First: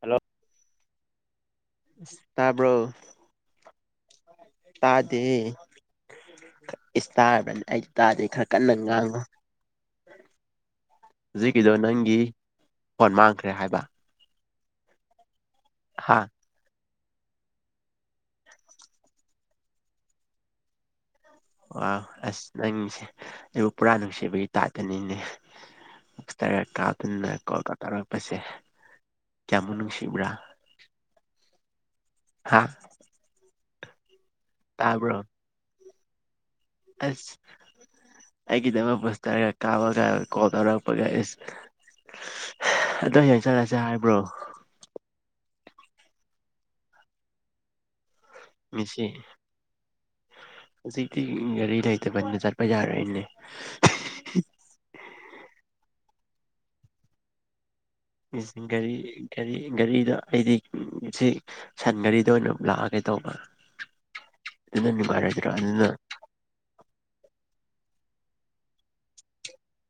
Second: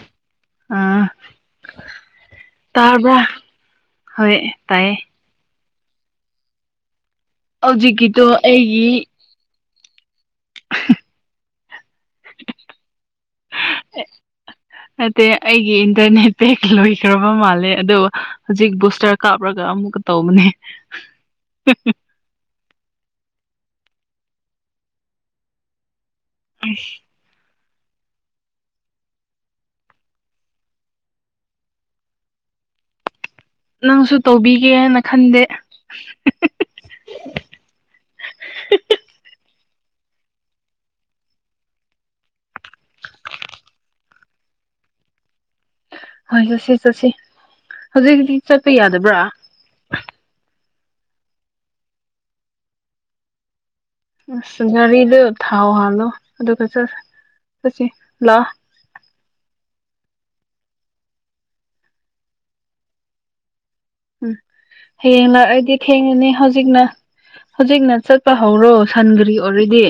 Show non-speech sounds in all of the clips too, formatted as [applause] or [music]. hello ꯑꯥ ꯇꯥꯕ꯭ꯔꯣ ꯇꯥꯕ꯭ꯔꯥ ꯍꯣꯏ ꯇꯥꯏꯌꯦ ꯇꯥꯗꯦ ꯏꯁ ꯇꯥꯔꯕ꯭ꯔꯅ ꯑꯩ ꯇꯥꯗꯦ ꯍꯧꯖꯤꯛꯀꯤꯗꯣ ꯈꯔ ꯀꯟꯅ ꯑꯩꯒꯤ ꯉꯥꯡꯉꯨ ꯍꯧꯖꯤꯛꯀꯤꯗꯣ ꯅꯪꯒꯤ ꯐꯣꯟ ꯃꯥꯡꯈ꯭ꯔꯦ ꯍꯥꯏꯕ ꯅꯠꯇꯦ ꯑꯩꯒꯤ ꯍꯥ ꯏꯟꯇꯔꯅꯦꯠ ꯄꯦꯛ ꯂꯣꯏꯈ꯭ꯔꯕ ꯃꯥꯜꯂꯦ ꯑꯗꯣ ꯍꯧꯖꯤꯛ ꯕꯨꯁꯇꯔ ꯀꯥꯞꯔꯒ ꯑꯃꯨꯛꯀ ꯇꯧꯕꯅꯦ [inaudible] ꯑꯥ ꯑꯁ ꯅꯪꯁꯦ ꯑꯩꯕꯨ ꯄꯨꯔꯥ ꯅꯨꯡꯁꯤꯕꯒꯤ ꯇꯥꯏꯞꯇꯅꯤꯅꯦ ꯇꯔꯒ ꯑꯁ ꯀꯥꯞꯇꯨꯅ ꯀꯣꯜꯒ ꯇꯧꯔꯛꯄꯁꯦ ꯀꯌꯥꯃꯨꯛ ꯅꯨꯡꯁꯤꯕ꯭ꯔꯥ ꯍꯥꯥ ꯅꯪꯁꯨ ꯇꯧꯕꯤꯒꯦꯅ ꯈꯟꯗꯦ ꯑꯁ ꯑꯩꯒꯤꯗꯃꯛ ꯕꯨꯁꯇꯔꯒ ꯀꯥꯞꯄꯒ ꯀꯣꯜ ꯇꯧꯔꯛꯄꯒ ꯎꯁ ꯑꯗꯣ ꯌꯦꯡꯆꯜꯂꯁꯦ ꯍꯥꯏꯕ꯭ꯔꯣ ꯍꯣꯏ ꯆꯠꯁꯤ ꯆꯠꯁꯤ ꯍꯧꯖꯤꯛꯇꯤ ꯆꯠꯄ ꯉꯁꯤ ꯌꯥꯗꯕ꯭ꯔꯥ ꯍꯧꯖꯤꯛꯇꯤ ꯒꯥꯔꯤ ꯂꯩꯇꯕꯅꯤꯅ ꯆꯠꯄ ꯌꯥꯔꯣꯏꯅꯦ ꯑꯁ ꯒꯥꯔꯤꯗꯣ ꯊꯥꯎ ꯍꯥꯜꯂꯣ ꯑꯗꯨꯒ ꯆꯠ ꯆꯠꯁꯤ ꯂꯥꯛꯑꯣ ꯒꯥꯔꯤ ꯒꯥꯔꯤ ꯒꯥꯔꯤꯗꯣ ꯑꯩꯗꯤ ꯆꯤꯛ ꯁꯟꯒꯥꯔꯤꯗꯣ ꯑꯣꯏꯅ ꯂꯥꯛꯑꯒꯦ ꯇꯧꯕ ꯎꯝ ꯑꯗꯨꯅ ꯍꯌꯦꯡ ꯅꯨꯡꯉꯥꯏꯔꯣꯏꯗ꯭ꯔꯥ ꯂꯥꯛꯑꯗꯤ ꯑꯗꯨꯅ ꯊꯦꯡꯉꯅꯤ ꯍꯧꯖꯤꯛꯅ ꯍꯧꯖꯤꯛꯅ ꯆꯠꯄ ꯍꯧꯔꯣ ꯁꯟ ꯒꯔꯤ ꯑꯣꯏꯔꯗꯤ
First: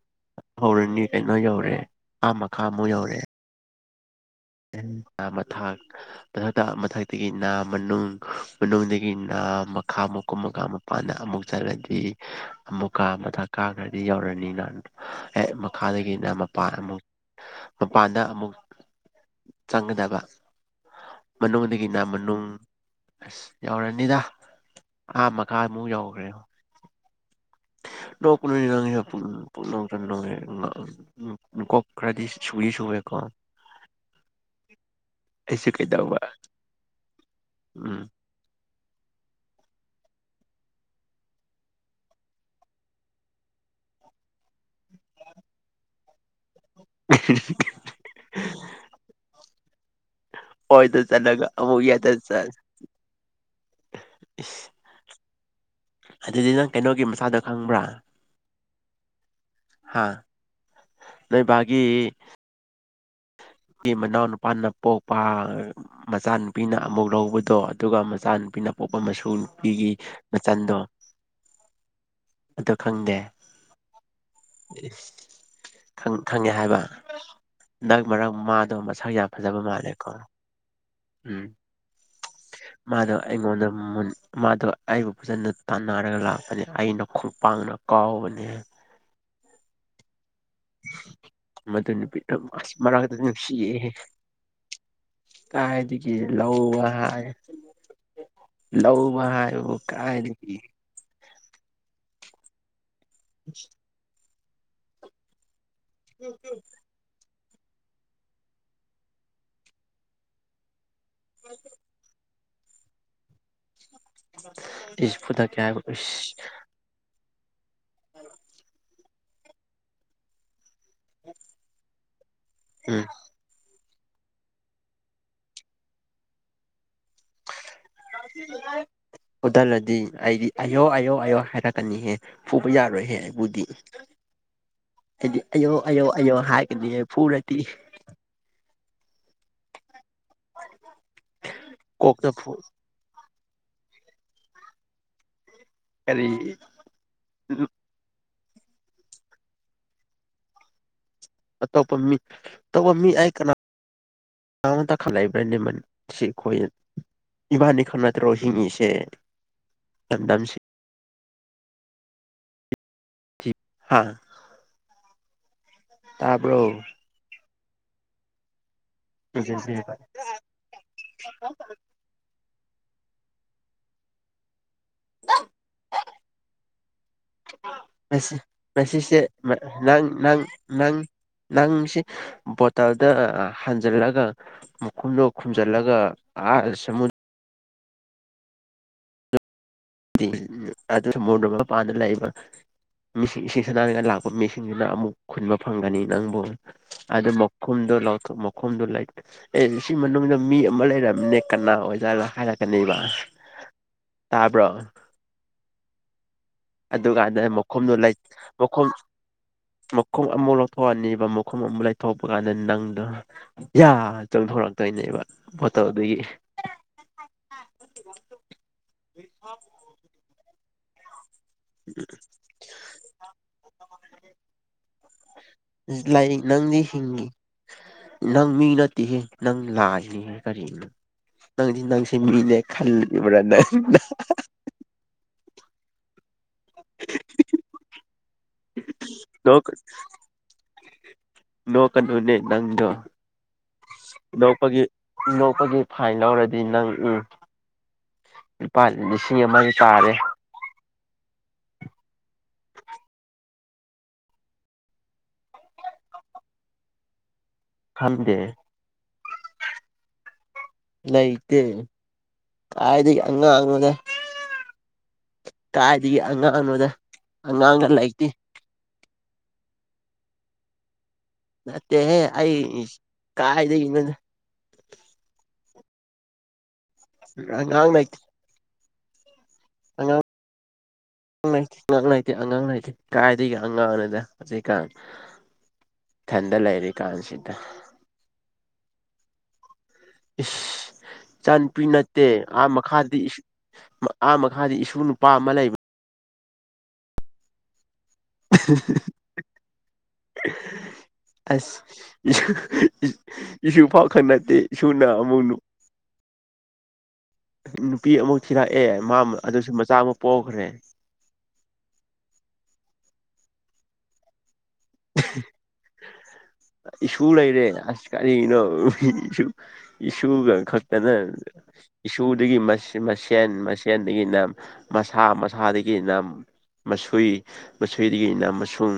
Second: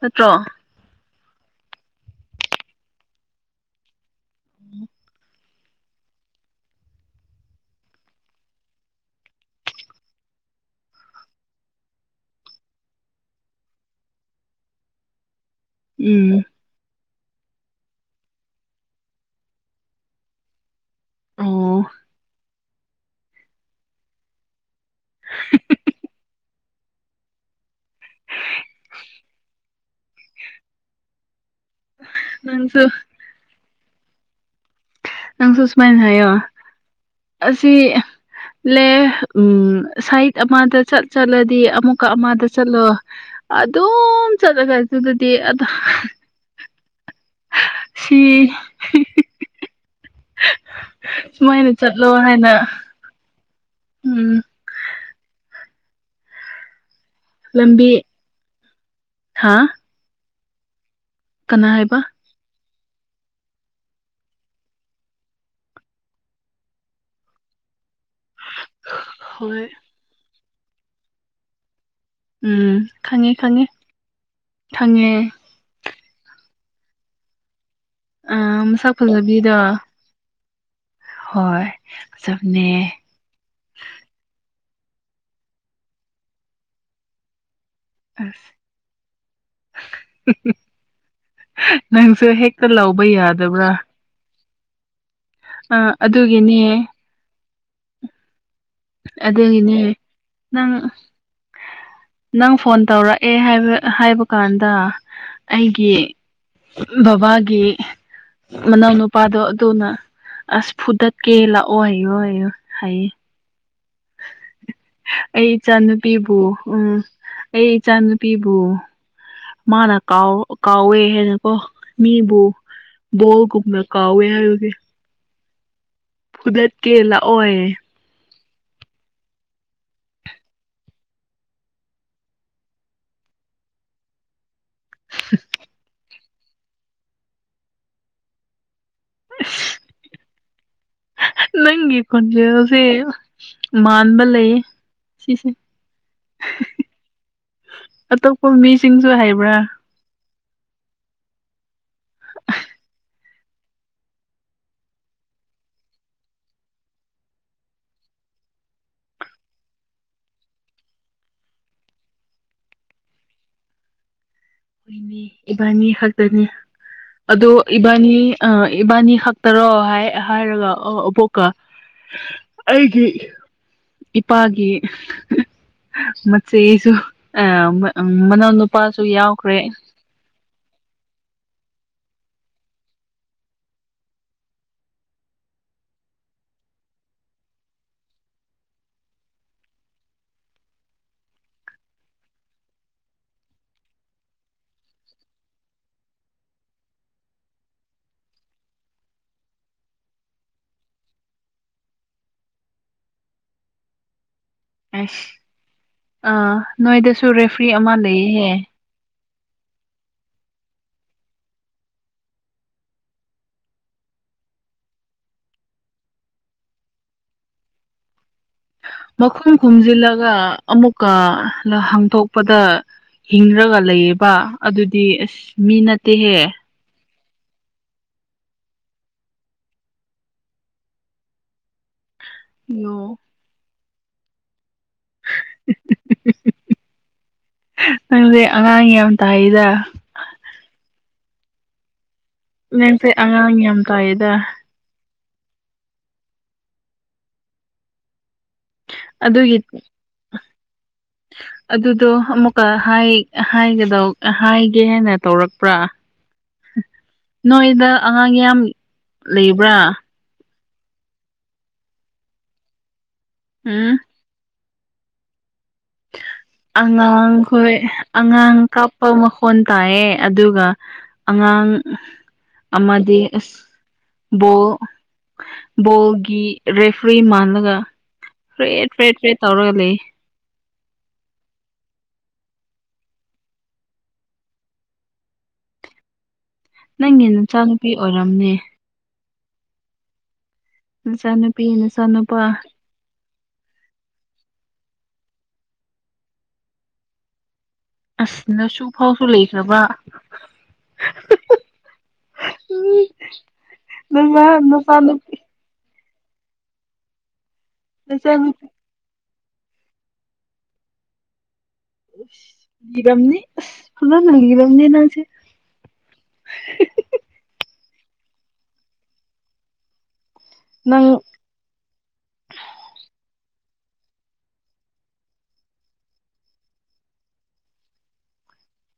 ꯅꯠꯇ꯭ꯔꯣ ꯍꯧꯔꯅꯤ ꯀꯩꯅꯣ ꯌꯧꯔꯦ ꯑꯥ ꯃꯈꯥꯃꯨꯛ ꯌꯧꯔꯦ ꯥꯇꯦ ꯑꯥ ꯃꯊꯥꯛ ꯃꯊꯛꯇ ꯃꯊꯛꯇꯒꯤ ꯅꯥ ꯃꯅꯨꯡ ꯃꯅꯨꯡꯗꯒꯤ ꯅꯥ ꯃꯈꯥ ꯃꯨꯛ ꯀꯨꯝꯃꯒ ꯑꯃꯨꯛ ꯃꯄꯥꯥꯟꯗ ꯑꯃꯨꯛ ꯆꯠꯂꯗꯤ ꯑꯃꯨꯛꯀꯥ ꯃꯊꯛ ꯀꯥꯈ꯭ꯔꯗꯤ ꯌꯧꯔꯅꯤꯅ ꯈꯥꯗꯒꯤꯅ ꯎꯝ ꯃꯄꯥꯟ ꯑꯃꯨꯛ ꯃꯄꯥꯟꯗ ꯑꯃꯨꯛ ꯆꯪꯒꯗꯕ ꯑꯣ ꯃꯅꯨꯡꯗꯒꯤꯅ ꯃꯅꯨꯡ ꯑꯁ ꯌꯧꯔꯅꯤꯗ ꯑꯍꯥ ꯃꯈꯥꯃꯨꯛ ꯌꯧꯈ꯭ꯔꯦ ꯅꯣꯄꯅꯤ ꯅꯪꯖꯨ ꯄꯨꯡꯅꯣꯛꯇ ꯅꯣꯛꯑꯦ ꯀꯣꯈ꯭ꯔꯥꯗꯤ ꯁꯨꯏ ꯅꯪꯁꯨ ꯁꯨꯋꯦꯀꯣ ꯅꯪꯁꯨ ꯑꯩꯁꯨ ꯁꯨꯃꯥꯏꯅ ꯀꯩꯗꯧꯕ ꯍꯥꯏꯌꯣ ꯑꯁꯤ ꯎꯝ ꯂꯦ ꯎꯝ ꯁꯥꯏꯠ ꯑꯃꯗ ꯆꯠ ꯆꯠꯂꯗꯤ ꯑꯃꯨꯛꯀꯥ ꯑꯃꯗ ꯆꯠꯂꯣ ꯑꯗꯨꯝ ꯆꯠꯂꯒ ꯑꯗꯨꯗꯗꯤ [unintelligible] ꯁꯤ [unintelligible] ꯍꯣꯏꯗ ꯆꯠꯂꯒ ꯁꯨꯃꯥꯏꯅ ꯑꯃꯨꯛ ꯆꯠꯂꯣ ꯌꯥꯗ ꯆꯠ ꯍꯥꯏꯅ ꯎꯝ ꯑꯗꯨꯗꯤ ꯅꯪ ꯀꯩꯅꯣꯒꯤ ꯃꯆꯥꯗ ꯂꯝꯕꯤ ꯍꯥ ꯍꯥꯥ ꯅꯣꯏ ꯀꯅꯥ ꯕꯥꯒꯤ ꯍꯥꯏꯕ ꯒꯤ ꯃꯅꯥꯎ ꯅꯨꯄꯥꯅ ꯄꯣꯛꯄ ꯃꯆꯥꯅꯨꯄꯤꯅ ꯑꯃꯨꯛ ꯂꯧꯕꯗꯣ ꯑꯗꯨꯒ ꯃꯆꯥꯅꯨꯄꯤꯅ ꯄꯣꯞꯄ ꯃꯁꯨ ꯍꯣꯏ ꯅꯨꯄꯤꯒꯤ ꯃꯆꯟꯗꯣ ꯑꯗꯣ ꯎꯝ ꯈꯪꯗꯦ ꯈꯪꯉꯦ ꯈꯪꯉꯦ ꯈꯪꯉꯦ ꯈꯪꯉꯦ ꯍꯥꯏꯕ ꯅꯛ ꯃꯔꯛ ꯑ ꯃꯥꯗꯣ ꯃꯁꯛ ꯌꯥꯝ ꯐꯖꯕꯤꯗꯣ ꯐꯖꯕ ꯃꯥꯜꯂꯦꯀꯣ ꯎꯝ ꯍꯣꯏ ꯐꯖꯕꯅꯦ ꯃꯥꯗꯣ ꯑꯩꯉꯣꯟꯗ ꯃꯥꯗꯣ ꯑꯩꯕꯨ ꯐꯖꯅ ꯇꯥꯟꯅꯔꯒ ꯂꯥꯛꯄꯅꯤ ꯑꯩꯅ ꯈꯣꯡꯄꯥꯛꯅ [unintelligible] ꯃꯗꯨ ꯅꯪꯁꯨ ꯅꯨꯄꯤꯗꯣ ꯍꯦꯛꯇ ꯑꯁ ꯂꯧꯕ ꯃꯔꯛꯇ ꯌꯥꯗꯕ꯭ꯔꯥ ꯅꯨꯡꯁꯤꯌꯦꯍꯦ ꯑ ꯀꯥꯏꯗꯒꯤ ꯑꯗꯨꯒꯤꯅꯦ ꯂꯧꯕꯌꯦ ꯂꯧꯕ ꯍꯥꯏꯕꯨ ꯑꯗꯨꯒꯤꯅꯦ ꯀꯥꯏꯗꯒꯤ ꯅꯪ ꯅꯪ ꯐꯣꯟ ꯇꯧꯔꯛꯑꯦ ꯍꯥꯏꯕ ꯀꯥꯟꯗ ꯑꯩꯒꯤ [unintelligible] ꯕꯕꯥꯒꯤ ꯃꯅꯥꯎꯅ ꯅꯨꯄꯥꯗꯣ ꯑꯗꯨꯅ ꯑꯁ ꯐꯨꯗ ꯀꯦꯂ ꯑꯣ ꯍꯥꯏ ꯑꯣ ꯍꯥꯏ ꯍꯥꯏ ꯏꯤꯁꯄꯨ ꯊ ꯑꯩ ꯀꯦ ꯏꯆꯥꯅꯨꯄꯤꯕꯨ ꯎꯝ ꯑꯩ ꯏꯆꯥ ꯅꯨꯨꯄꯤꯕꯨ ꯃꯥꯅ ꯀꯥꯎ ꯀꯥꯎꯋꯦ ꯍꯦꯟꯅꯀꯣ ꯃꯤꯕꯨ ꯎꯝ ꯕꯣꯜꯒꯨꯝꯕ ꯀꯥꯎꯋꯦ ꯍꯥꯏꯒꯤꯦ ꯍꯨꯗꯠꯀꯦ ꯂꯥꯛꯑꯣꯏ [unintelligible] ꯑꯣꯗꯜꯂꯗꯤ ꯑꯩꯗꯤ ꯑꯌꯣ ꯑꯌꯣ ꯑꯌꯣ ꯍꯥꯏꯔꯛꯀꯅꯤꯍꯦ ꯄꯨꯕ ꯌꯥꯔꯣꯏꯍꯦ ꯑꯩꯕꯨꯗꯤ [inaudible] ꯍꯥꯏꯗꯤ ꯑꯌꯧ ꯑꯌꯧ ꯑꯌꯧ ꯍꯥꯏꯔꯒꯗꯤ ꯐꯨꯔꯗꯤ ꯅꯪꯒꯤꯤ ꯀꯣꯛꯇ ꯐꯨ ꯄꯨꯖꯁꯦ ꯃꯥꯟꯕ ꯂꯩꯌꯦ ꯁꯤꯁꯦ ꯀꯔꯤ ꯑꯇꯣꯞꯄ ꯃꯤꯁꯤꯡꯁꯨ ꯍꯥꯏꯕ꯭ꯔꯥ ꯑꯇꯣꯞꯄ ꯃꯤ ꯑꯇꯣꯞꯄ ꯃꯤ ꯍꯥꯏ ꯀꯅꯥ [unintelligible] ꯏꯕꯥꯅꯤ ꯈꯪ ꯅꯠꯇ꯭ꯔꯣ ꯍꯤꯡꯉꯤꯁꯦ ꯌꯥꯝꯗꯝꯁꯦ ꯍꯥ ꯍꯣꯏꯅꯦ ꯏꯕꯥꯅꯤ ꯈꯥꯛꯛꯇꯅꯤ ꯇꯥꯕ꯭ꯔꯣ ꯑꯗꯣ ꯏꯕꯥꯅꯤ ꯑꯥ ꯏꯕꯥꯅꯤ ꯈꯛꯇꯔꯣ ꯉꯁꯤ ꯍꯥꯏ ꯍꯥꯏꯔꯒ ꯑꯣ ꯑꯕꯣꯛꯀꯥ ꯑꯩꯒꯤ ꯏꯄꯥꯒꯤ ꯃꯦꯆꯦꯁꯨ ꯃꯅꯥꯎ ꯅꯨꯄꯥꯁꯨ ꯌꯥꯎ [unintelligible] ꯅꯪ ꯅꯪ ꯅꯪ ꯅꯪꯁꯤ ꯕꯣꯇꯥꯜꯗ ꯍꯥꯟꯖꯜꯂꯒ ꯃꯈꯨꯝꯗꯣ ꯈꯨꯝꯖꯤꯜꯂꯒ ꯑꯥ ꯑꯗꯨ ꯑꯃ ꯄꯥꯅ ꯂꯩꯕ ꯃꯤꯁꯤꯡ ꯏꯁꯤꯡ ꯁꯥꯟꯅꯥꯔꯒ ꯂꯥꯛꯄ ꯃꯤꯁꯤꯡꯁꯤꯅ ꯑꯃꯨꯛ ꯈꯨꯟꯕ ꯐꯪꯒꯅꯤ ꯅꯪꯕꯨ ꯑꯗꯣ ꯃꯈꯨꯝꯗꯨ ꯃꯈꯨꯝꯗꯨꯂꯥꯏ ꯑꯦ ꯁꯤ ꯃꯅꯨꯡꯗ ꯃꯤ ꯑꯃ ꯂꯩꯔꯝꯅꯦ ꯀꯅꯥ ꯑꯣꯏꯖꯥꯠꯅꯣ ꯍꯥꯏꯔꯛꯀꯅꯦꯕ ꯇꯥꯕ꯭ꯔꯣ ꯑꯁ ꯑꯥ ꯅꯣꯏꯗꯁꯨ ꯑꯗꯨꯀꯥꯟꯗ ꯔꯦꯐ꯭ꯔꯤ ꯑꯃ ꯃꯈꯨꯝꯗꯨꯣ ꯂꯩ ꯂꯩꯌꯦꯍꯦ ꯃꯈꯨꯝ ꯃꯈꯨꯝ ꯑꯃꯨꯛ ꯂꯧꯊꯣꯛꯑꯅꯤꯕ ꯃꯈꯨꯝ ꯑꯃꯨꯛ ꯂꯩꯊꯣꯛꯄ ꯀꯥꯟꯗ ꯅꯪꯗꯣ ꯌꯥ ꯆꯣꯡꯊꯣꯔꯛꯇꯣꯏꯅꯦꯕ ꯕꯣꯇꯜꯠꯗꯒꯤ ꯃꯈꯨꯝ ꯈꯨꯝꯖꯤꯜꯂꯒ ꯑꯃꯨꯛꯀꯥ ꯍꯥꯡꯇꯣꯛꯄꯗ ꯍꯤꯡꯔꯒ ꯂꯩꯌꯦꯕ ꯑꯗꯨꯗꯤ ꯑꯁ ꯃꯤ ꯂꯥꯏ ꯅꯠꯇꯦꯍꯦ ꯅꯪꯗꯤ ꯍꯤꯡ ꯅꯪ ꯃꯤ ꯅꯠꯇꯦꯍꯦ ꯅꯪ ꯂꯥꯏꯅꯤꯍꯦ ꯀꯔꯤꯅꯪ ꯅꯪꯗꯤ ꯅꯪ ꯌꯣ [unintelligible] ꯅꯪꯁꯦ ꯑꯉꯥꯡ ꯌꯥꯝ ꯅꯣꯛ ꯇꯥꯏꯗ ꯅꯣꯛꯀꯅꯨꯅꯦ ꯅꯪꯗꯣ ꯅꯪꯁꯦ ꯑꯉꯥꯡ ꯌꯥꯝ ꯇꯥꯏꯗ ꯅꯣꯛꯄꯒꯤ ꯅꯣꯛꯄꯒꯤ ꯐꯥꯏꯟ ꯂꯧꯔꯗꯤ ꯅꯪ ꯎꯝ ꯂꯨꯄꯥ ꯂꯤꯁꯤꯡ ꯑꯗꯨꯒꯤ ꯑꯃꯗꯤ ꯇꯥꯔꯦ ꯑꯗꯨꯗꯣ ꯑꯃꯨꯛꯀꯥ ꯍꯥꯏ ꯍꯥꯏꯒꯗꯧ ꯍꯥꯏꯒꯦ ꯍꯥꯏꯅ ꯇꯧꯔꯛꯄ꯭ꯔꯥ ꯅꯣꯏꯗ ꯑꯉꯥꯡ ꯈꯪꯗꯦ ꯌꯥꯝ ꯂꯩꯕ꯭ꯔꯥ ꯂꯩꯇꯦ ꯀꯥꯏꯗꯒꯤ ꯑꯉꯥꯡꯅꯣ ꯎꯝ ꯑꯉꯥꯡꯅꯣꯗ ꯑꯉꯥꯡ ꯈꯣꯏ ꯑꯉꯥꯡꯒ ꯂꯩꯇꯦ ꯑꯉꯥꯡ ꯀꯣ ꯄꯥꯎ ꯃꯈꯣꯟ ꯇꯥꯏꯌꯦ ꯑꯗꯨꯒ ꯑꯉꯥꯡ ꯅꯠꯇꯦꯍꯦ ꯑꯩ ꯑꯃꯗꯤ ꯑꯁ ꯀꯥꯏꯗꯒꯤꯅꯣ ꯕꯣꯜ ꯕꯣꯜꯒꯤ ꯔꯦꯐ꯭ꯔꯤ ꯃꯥꯜꯂꯒ ꯑꯉꯥꯡ ꯂꯩꯇꯦ ꯐꯔꯦꯠ ꯐꯔꯦꯠ ꯐꯔꯦꯠ ꯇꯧꯔꯒ ꯂꯩ ꯥꯑꯉꯥꯡ ꯂꯩ ꯑꯉꯥꯡ ꯂꯩꯇꯦ ꯑꯉꯥꯡ ꯂꯩꯇꯦ ꯀꯥꯏꯗꯒꯤ ꯑꯉꯥꯡꯅꯣꯗꯥ ꯍꯧꯖꯤꯛꯀꯥꯟ ꯊꯟꯗ ꯂꯩꯌꯤ ꯅꯪꯒꯤ ꯅꯆꯥꯅꯨꯄꯤ ꯑꯣꯏꯔꯝꯅꯤ ꯏꯁ ꯅꯆꯥꯅꯨꯄꯤ ꯏꯆꯥꯅꯨꯄꯤ ꯅꯠꯇꯦ ꯅꯆꯥꯅꯨꯄꯥ ꯑꯥ ꯃꯈꯥꯗꯤ ꯑꯥ ꯃꯈꯥꯗꯤ ꯏꯁꯨ ꯅꯨꯄꯥ ꯑꯃ ꯂꯩꯕ ꯑꯁ ꯅꯥꯁꯨ ꯐꯥꯎꯁꯨ ꯂꯩꯈ꯭ꯔꯕ ꯑꯁ ꯏꯁꯨ ꯏꯁꯨ ꯐꯥꯎ ꯅꯆꯥ ꯈꯛꯅꯠꯇꯦ ꯏꯁꯨꯅ ꯅꯆꯥꯅꯨꯄꯤ ꯑꯃꯨꯛ ꯅꯨꯄꯤ ꯑꯃꯨꯛ ꯅꯆꯥꯅꯨꯄꯤ ꯊꯤꯔꯛꯑꯦ ꯃꯥ ꯑꯗꯨꯁꯨ ꯃꯆꯥ ꯑꯃ ꯄꯣꯛꯈ꯭ꯔꯦ [unintelligible] ꯄꯨ ꯂꯩꯔꯦ ꯑꯁ ꯀꯔꯤꯅꯣ ꯏꯁꯨꯒ ꯅꯪ ꯈꯛꯇꯅꯥ ꯏꯁꯨꯗꯒꯤ ꯃꯁꯦꯟ ꯃꯁꯦꯟꯗꯒꯤꯅ ꯃꯁꯥ ꯃꯁꯥꯗꯒꯤ ꯅꯝ ꯃꯁꯣꯏ ꯃꯁꯣꯏꯗꯒꯤꯅ ꯃꯁꯨꯡ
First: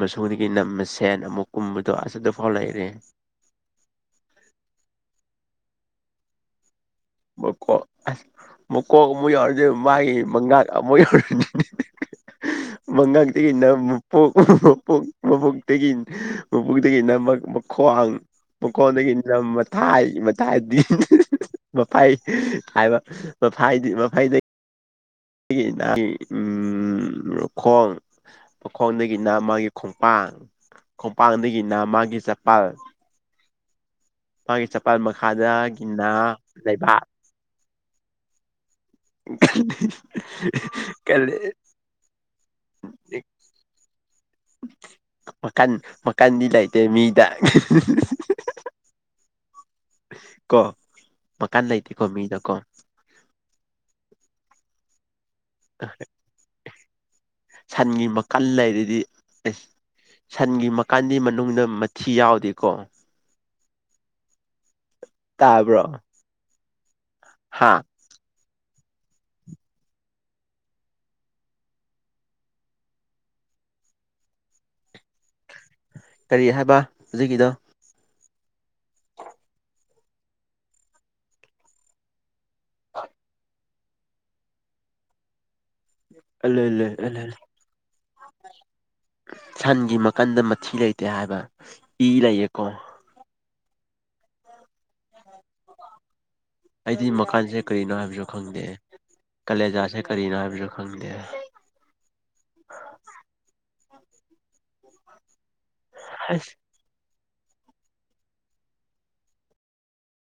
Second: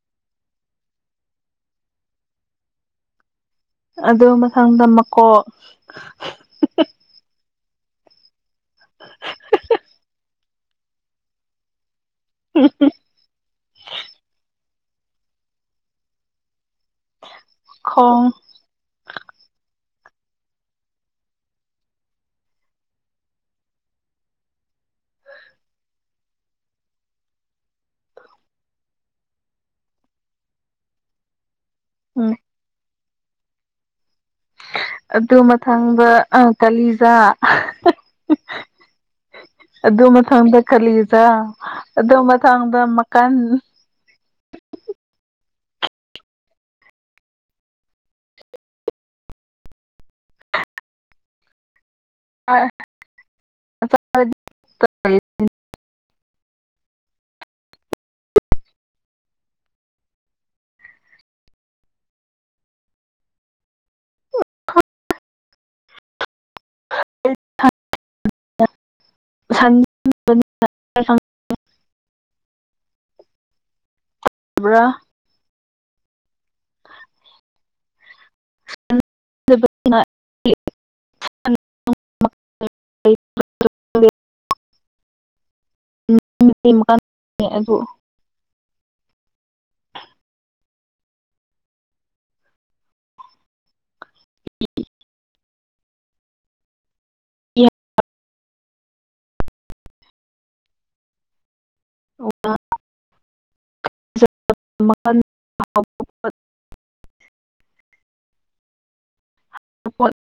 ꯃꯁꯨꯡꯗꯒꯤ ꯃꯁꯦꯟ ꯑꯃꯨꯛ ꯀꯨꯝꯕꯗꯣ ꯑꯗꯨꯐꯥꯎ ꯂꯩꯔꯤ ꯑꯗꯨ ꯃꯊꯪꯗ ꯃꯀꯣꯛ ꯃꯀꯣꯛ ꯑꯁ ꯃꯀꯣꯛ ꯑꯃꯨꯛ ꯌꯥꯎꯔꯗꯤ ꯃꯥꯏ ꯃꯉꯛ ꯑꯃꯨꯛ ꯌꯥꯎꯔꯅꯤ [unintelligible] ꯃꯪꯉꯥꯡꯇ ꯃꯄꯣꯛ ꯃꯄꯣꯛꯇꯒꯤ ꯃꯕꯨꯨꯛꯗꯒꯤꯅ ꯃꯥꯈꯋ꯭ꯥꯡ ꯈꯣꯡ ꯃꯈꯥꯋꯥꯡꯗꯒꯤꯅ ꯃꯊꯥꯏ ꯃꯊꯥꯏꯗꯤ ꯃꯐꯥꯏ ꯍꯥꯏꯕ ꯃꯐꯥꯏꯗꯤ ꯃꯐꯥꯏꯗꯒꯤ ꯑꯗꯒꯤ ꯏ ꯎꯝ ꯃꯈꯣꯡ ꯃꯈꯣꯡꯗꯒꯤꯅ ꯃꯥꯒꯤ ꯈꯣꯡꯄꯥꯡ ꯈꯣꯡꯄꯥꯡꯗꯒꯤꯅꯝꯛ ꯎꯝ [unintelligible] ꯃꯥꯒꯤ ꯆꯄꯥꯜ ꯃꯈꯥ ꯑꯗꯨ ꯃꯊꯪꯗ ꯗꯒꯤꯅꯥ ꯑ ꯂꯩꯕꯥꯛ ꯀꯂꯤꯖꯥ [unintelligible] ꯈꯪꯕ ꯀꯜꯂꯤꯗ ꯑꯗꯨ ꯃꯊꯪꯗ ꯃꯀꯟ ꯃꯀꯟ ꯃꯀꯟꯗꯤ ꯂꯩꯥꯇꯦ ꯃꯤꯗ ꯀꯣ ꯃꯀꯥꯟ ꯂꯩꯇꯦꯀꯣ ꯃꯤꯗ ꯀꯣ [unintelligible] ꯁꯟꯒꯤ ꯃꯈꯜ ꯂꯩꯔꯗꯤ ꯑꯁ ꯁꯟꯒꯤ ꯃꯀꯟꯒꯤ ꯃꯅꯨꯡꯗ ꯃꯊꯤ ꯌꯥꯎꯗꯦꯀꯣ ꯇꯕ꯭ꯔꯣ ꯍꯥꯥ ꯁꯟ [unintelligible] [unintelligible] ꯀꯔꯤ ꯍꯥꯏꯕ ꯍꯧꯖꯤꯛꯀꯤꯗꯣ [unintelligible] [unintelligible] ꯑꯂꯣꯏ ꯂꯣꯏ ꯑꯂꯣꯏ ꯂꯣꯏ ꯁꯟꯒꯤ ꯃꯈꯟꯗ ꯃꯊꯤ ꯂꯩꯇꯦ ꯍꯥꯏꯕ ꯏ ꯂꯩꯌꯦꯀꯣ [unintelligible] ꯑꯩꯗꯤ ꯃꯈꯟꯁꯦ ꯀꯔꯤꯅꯣ ꯍꯥꯏꯕꯁꯨ ꯈꯪꯗꯦ ꯀꯂꯦꯖꯥꯁꯦ ꯀꯔꯤꯅꯣ ꯍꯥꯏꯕꯁꯨ ꯈꯪꯗꯦ [unintelligible] [inaudible] ꯍꯥꯁ [unintelligible]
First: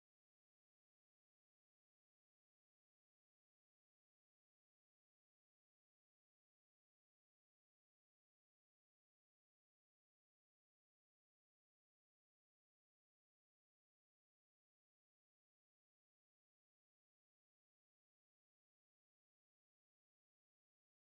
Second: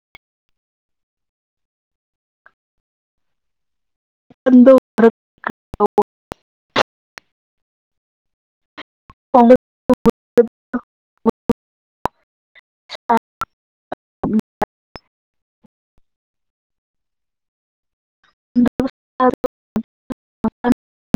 ꯃꯀꯟꯗꯣ [unintelligible] [unintelligible] [inaudible]